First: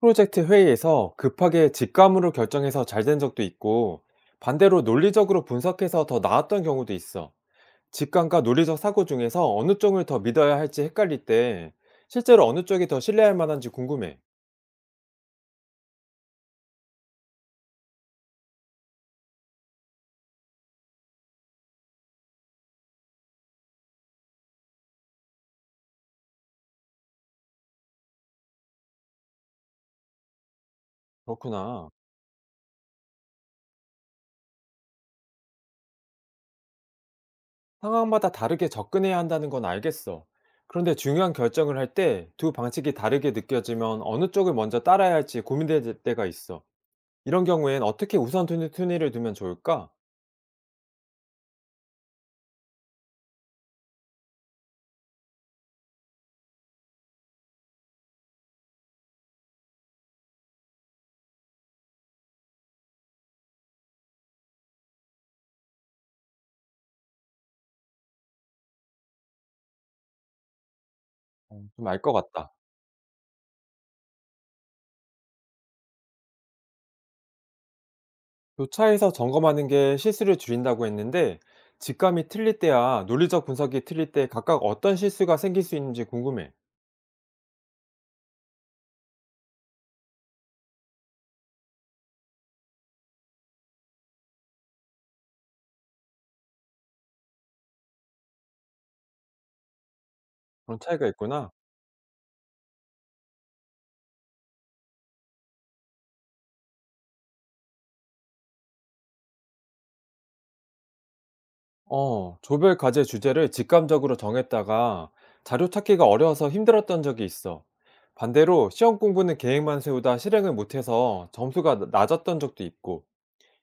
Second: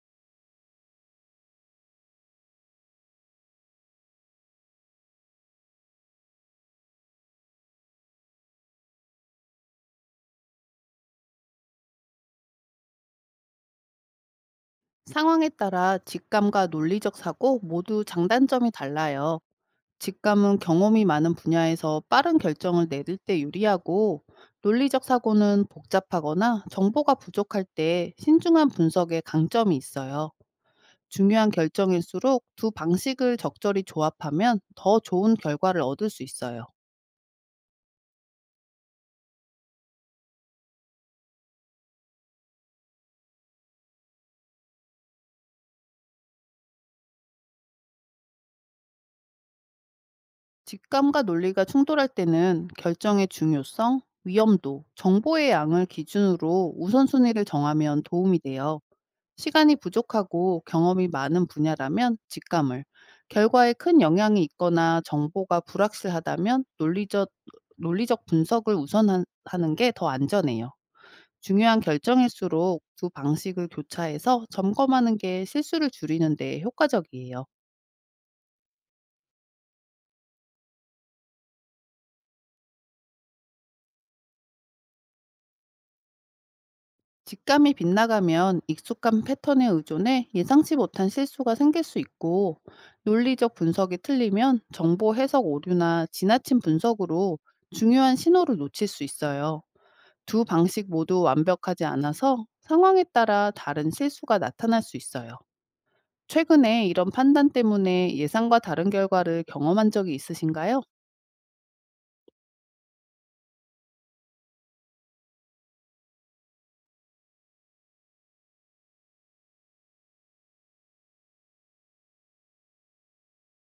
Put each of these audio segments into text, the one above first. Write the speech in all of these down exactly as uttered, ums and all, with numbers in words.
프로젝트 회의에서 급하게 직감으로 결정해서 잘 된 적도 있고, 반대로 논리적으로 분석해서 더 나았던 경우도 있어. 직감과 논리적 사고 중에서 어느 쪽을 더 믿어야 할지 헷갈릴 때, 실제로 어느 쪽이 더 신뢰할 만한지 궁금해. 상황에 따라 직감과 논리적 사고 모두 장단점이 달라요. 직감은 경험이 많은 분야에서 빠른 결정을 내릴 때 유리하고, 논리적 사고는 복잡하거나 정보가 부족할 때 신중한 분석에 강점이 있어요. 중요한 그렇구나. 결정일수록 두 방식을 적절히 조합하면 더 좋은 결과를 얻을 수 있어요. 상황마다 다르게 접근해야 한다는 건 알겠어. 그런데 중요한 결정을 할 때 두 방식이 다르게 느껴지면 어느 쪽을 먼저 따라야 할지 고민될 때가 있어. 이런 경우엔 어떻게 우선 순위를 두면 좋을까? 직감과 논리가 충돌할 때는 결정의 중요성, 위험도, 정보의 양을 기준으로 우선순위를 정하면 도움이 돼요. 시간이 부족하고 경험이 많은 분야라면 직감을, 결과에 큰 영향이 있거나 정보가 불확실하다면 논리적, 논리적 분석을 우선하는 게 더 안전해요. 중요한 좀 알 것 같다. 결정일수록 두 방식을 교차해서 점검하는 게 실수를 줄이는 데 효과적이에요. 교차해서 점검하는 게 실수를 줄인다고 했는데 직감이 틀릴 때야 논리적 분석이 틀릴 때 각각 어떤 실수가 생길 수 있는지 궁금해. 직감이 빗나가면 익숙한 패턴에 의존해 예상치 못한 실수가 생길 수 있고 논리적 분석이 틀리면 정보 해석 오류나 지나친 분석으로 중요한 신호를 놓칠 수 있어요. 두 그런 방식 차이가 모두 있구나. 완벽하지 않아서 상황에 따라 다른 실수가 나타날 수 있어요. 최근에 이런 판단 때문에 예상과 다른 결과를 경험한 적이 있으신가요? 어, 조별 과제 주제를 직감적으로 정했다가 자료 찾기가 어려워서 힘들었던 적이 있어. 반대로 시험 공부는 계획만 세우다 실행을 못해서 점수가 나- 낮았던 적도 있고.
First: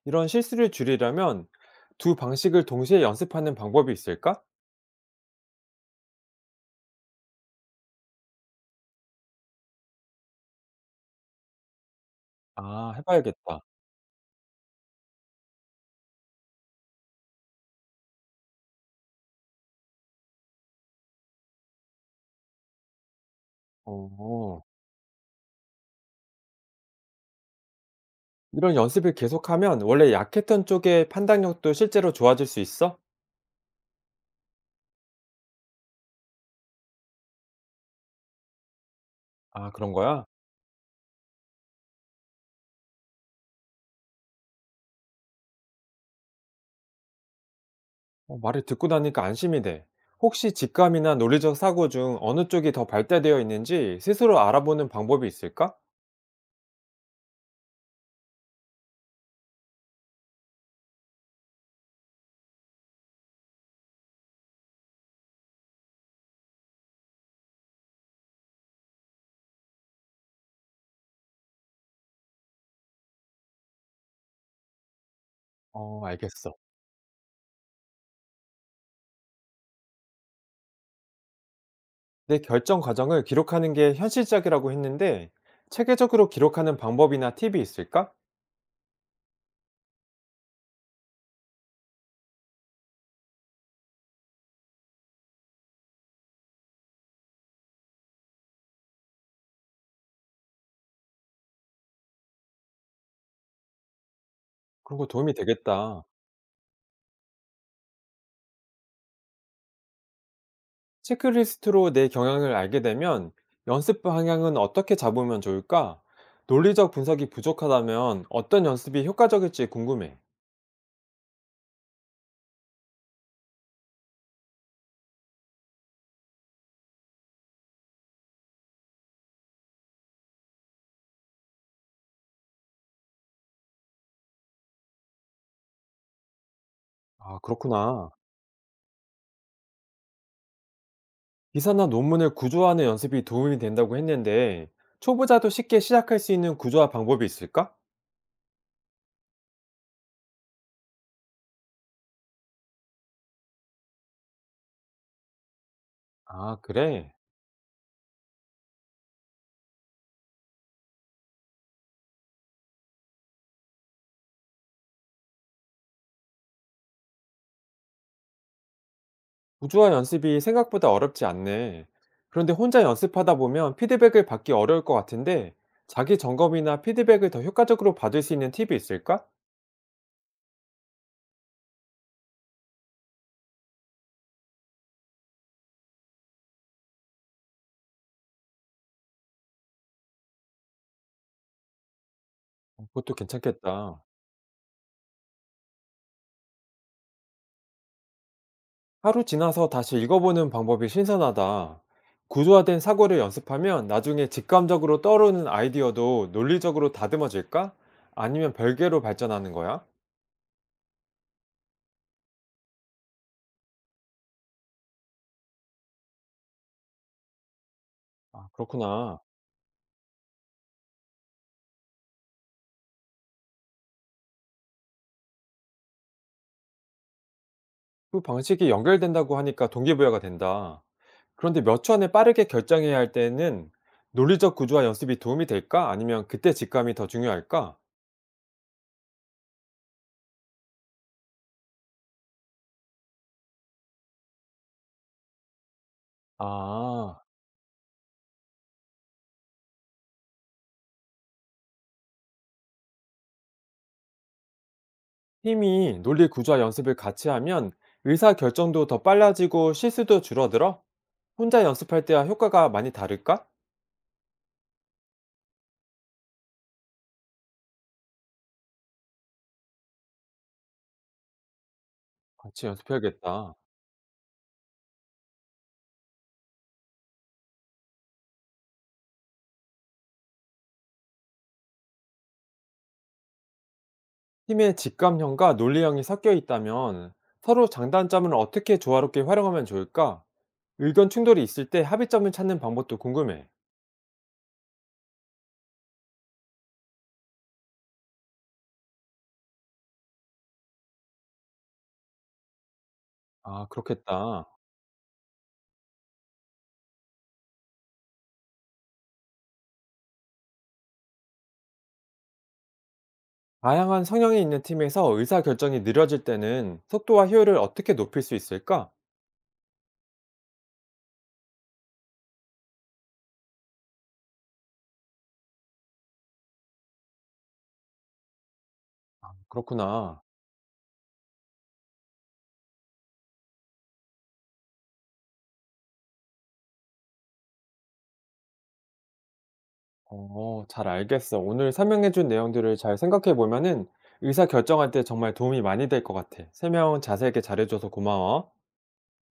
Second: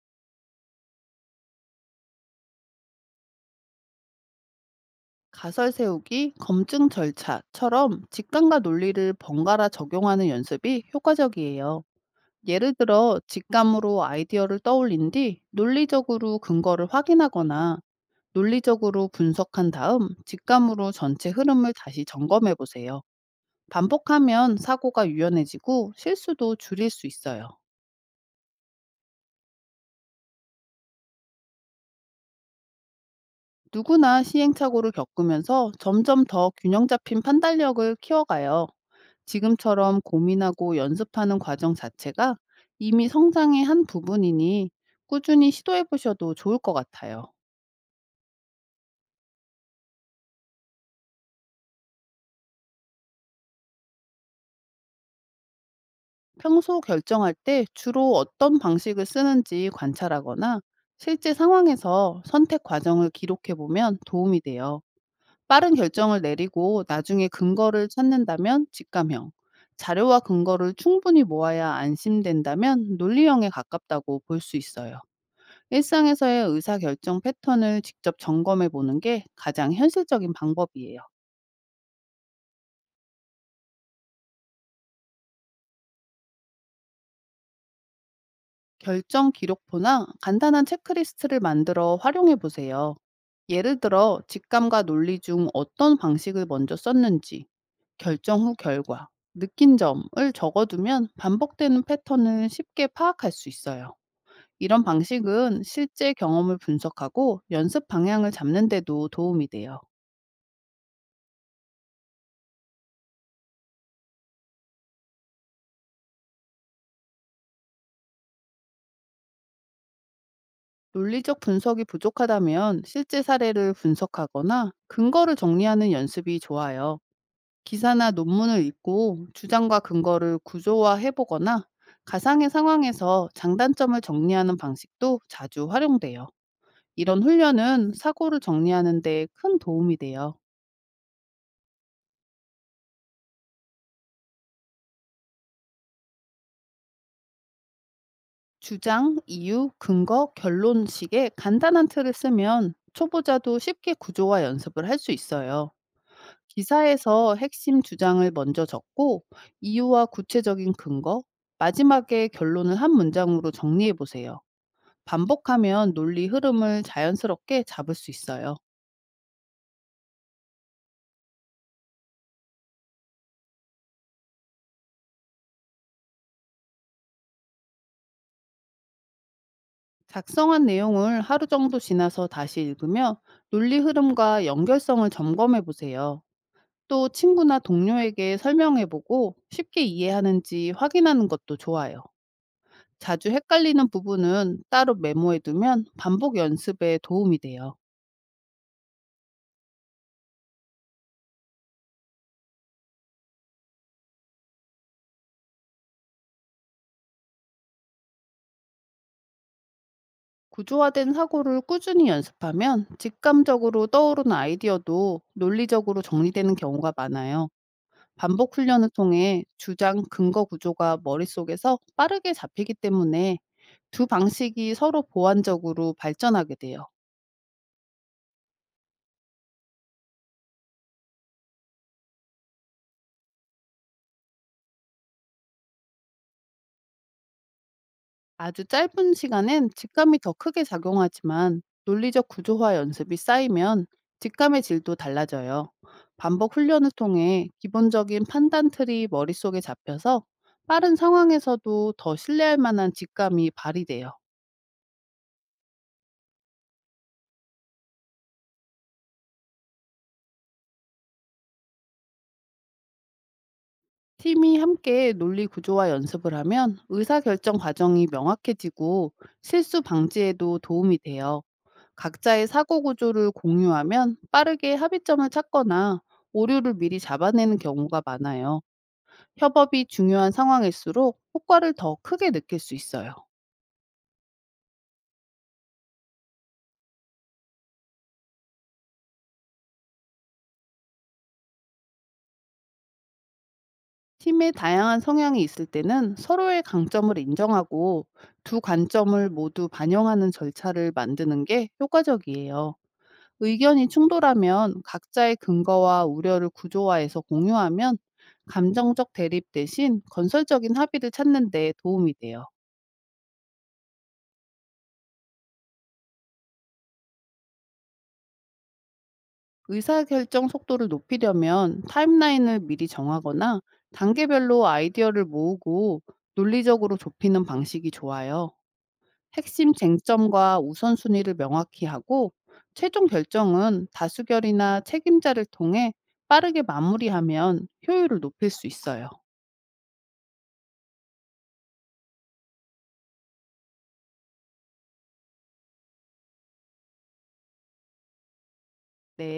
이런 실수를 줄이려면 두 방식을 동시에 연습하는 방법이 있을까? 가설 세우기, 검증 절차처럼 직감과 논리를 번갈아 적용하는 연습이 효과적이에요. 예를 아, 들어, 해봐야겠다. 직감으로 아이디어를 떠올린 뒤 논리적으로 근거를 확인하거나 논리적으로 분석한 다음 직감으로 전체 흐름을 다시 점검해 보세요. 반복하면 어. 사고가 유연해지고 실수도 줄일 수 있어요. 이런 연습을 계속하면 원래 약했던 쪽의 판단력도 실제로 좋아질 수 있어? 누구나 시행착오를 겪으면서 점점 더 균형 잡힌 판단력을 키워가요. 아, 그런 지금처럼 거야? 고민하고 연습하는 과정 자체가 이미 성장의 한 부분이니 꾸준히 시도해 보셔도 좋을 것 같아요. 어, 말을 듣고 나니까 안심이 돼. 혹시 직감이나 논리적 사고 중 어느 쪽이 더 발달되어 있는지 스스로 알아보는 방법이 있을까? 평소 결정할 때 주로 어떤 방식을 쓰는지 관찰하거나 실제 상황에서 선택 과정을 기록해 보면 도움이 돼요. 빠른 결정을 내리고 나중에 근거를 찾는다면 직감형, 자료와 근거를 충분히 모아야 안심된다면 논리형에 가깝다고 볼 수 있어요. 어, 일상에서의 알겠어. 의사결정 패턴을 직접 점검해 보는 게 가장 현실적인 방법이에요. 내 결정 과정을 기록하는 게 현실적이라고 했는데, 체계적으로 기록하는 방법이나 팁이 있을까? 결정 기록부나 간단한 체크리스트를 만들어 활용해 보세요. 예를 들어, 직감과 논리 중 어떤 방식을 먼저 썼는지, 결정 후 결과, 느낀 점을 적어두면 반복되는 패턴을 쉽게 파악할 수 있어요. 이런 그런 거 도움이 방식은 되겠다. 실제 경험을 분석하고 연습 방향을 잡는 데도 도움이 돼요. 체크리스트로 내 경향을 알게 되면 연습 방향은 어떻게 잡으면 좋을까? 논리적 분석이 부족하다면 어떤 연습이 효과적일지 궁금해. 논리적 분석이 부족하다면 실제 사례를 분석하거나 근거를 정리하는 연습이 좋아요. 기사나 논문을 읽고 주장과 근거를 구조화해 보거나 가상의 상황에서 장단점을 정리하는 방식도 자주 활용돼요. 이런 아, 훈련은 그렇구나. 사고를 정리하는 데 큰 도움이 돼요. 기사나 논문을 구조하는 연습이 도움이 된다고 했는데 초보자도 쉽게 시작할 수 있는 구조화 방법이 있을까? 주장, 이유, 근거, 결론식의 간단한 틀을 쓰면 초보자도 쉽게 구조화 연습을 할 수 있어요. 아, 그래. 기사에서 핵심 주장을 먼저 적고 이유와 구체적인 근거, 마지막에 결론을 한 문장으로 정리해 보세요. 반복하면 논리 흐름을 자연스럽게 잡을 수 있어요. 구조화 연습이 생각보다 어렵지 않네. 그런데 혼자 연습하다 보면 피드백을 받기 어려울 것 같은데 자기 점검이나 피드백을 더 효과적으로 받을 수 있는 팁이 있을까? 작성한 내용을 하루 정도 지나서 다시 읽으며 논리 흐름과 연결성을 점검해 보세요. 또 친구나 동료에게 설명해 보고 쉽게 이해하는지 확인하는 것도 좋아요. 어, 그것도 자주 헷갈리는 괜찮겠다. 부분은 따로 메모해 두면 반복 연습에 도움이 돼요. 하루 지나서 다시 읽어보는 방법이 신선하다. 구조화된 사고를 연습하면 나중에 직감적으로 떠오르는 아이디어도 논리적으로 다듬어질까? 아니면 별개로 발전하는 거야? 구조화된 사고를 꾸준히 연습하면 직감적으로 떠오르는 아이디어도 논리적으로 정리되는 경우가 많아요. 아, 반복 훈련을 그렇구나. 통해 주장 근거 구조가 머릿속에서 빠르게 잡히기 때문에 두 방식이 서로 보완적으로 발전하게 돼요. 그 방식이 연결된다고 하니까 동기부여가 된다. 그런데 몇 초 안에 빠르게 결정해야 할 때는 논리적 구조화 연습이 도움이 될까? 아니면 그때 직감이 더 중요할까? 아주 짧은 시간엔 직감이 더 크게 작용하지만 논리적 구조화 연습이 쌓이면 직감의 질도 달라져요. 반복 훈련을 아, 통해 기본적인 판단 틀이 머릿속에 잡혀서 빠른 상황에서도 더 신뢰할 만한 직감이 발휘돼요. 팀이 논리 구조화 연습을 같이 하면 의사 결정도 더 빨라지고 실수도 줄어들어? 혼자 연습할 때와 효과가 많이 다를까? 팀이 함께 논리 구조와 연습을 하면 의사결정 과정이 명확해지고 실수 방지에도 도움이 돼요. 각자의 같이 사고 구조를 연습해야겠다. 공유하면 빠르게 합의점을 찾거나 오류를 미리 잡아내는 경우가 많아요. 협업이 중요한 상황일수록 효과를 더 크게 느낄 수 있어요. 팀의 직감형과 논리형이 섞여 있다면 서로 장단점을 어떻게 조화롭게 활용하면 좋을까? 의견 충돌이 있을 때 합의점을 찾는 방법도 궁금해. 팀의 다양한 성향이 있을 때는 서로의 강점을 인정하고 두 관점을 모두 반영하는 절차를 만드는 게 효과적이에요. 아, 의견이 그렇겠다. 충돌하면 각자의 근거와 우려를 구조화해서 공유하면 감정적 대립 대신 건설적인 합의를 찾는 데 도움이 돼요. 다양한 성향이 있는 팀에서 의사결정이 느려질 때는 속도와 효율을 어떻게 높일 수 있을까? 의사결정 속도를 높이려면 타임라인을 미리 정하거나 단계별로 아이디어를 모으고 논리적으로 좁히는 방식이 좋아요. 핵심 그렇구나. 쟁점과 우선순위를 명확히 하고 최종 결정은 다수결이나 책임자를 통해 빠르게 마무리하면 효율을 높일 수 있어요. 어, 잘 알겠어. 오늘 설명해준 내용들을 잘 생각해보면은 의사결정할 때 정말 도움이 많이 될 것 같아. 설명 자세하게 잘해줘서 고마워. 네.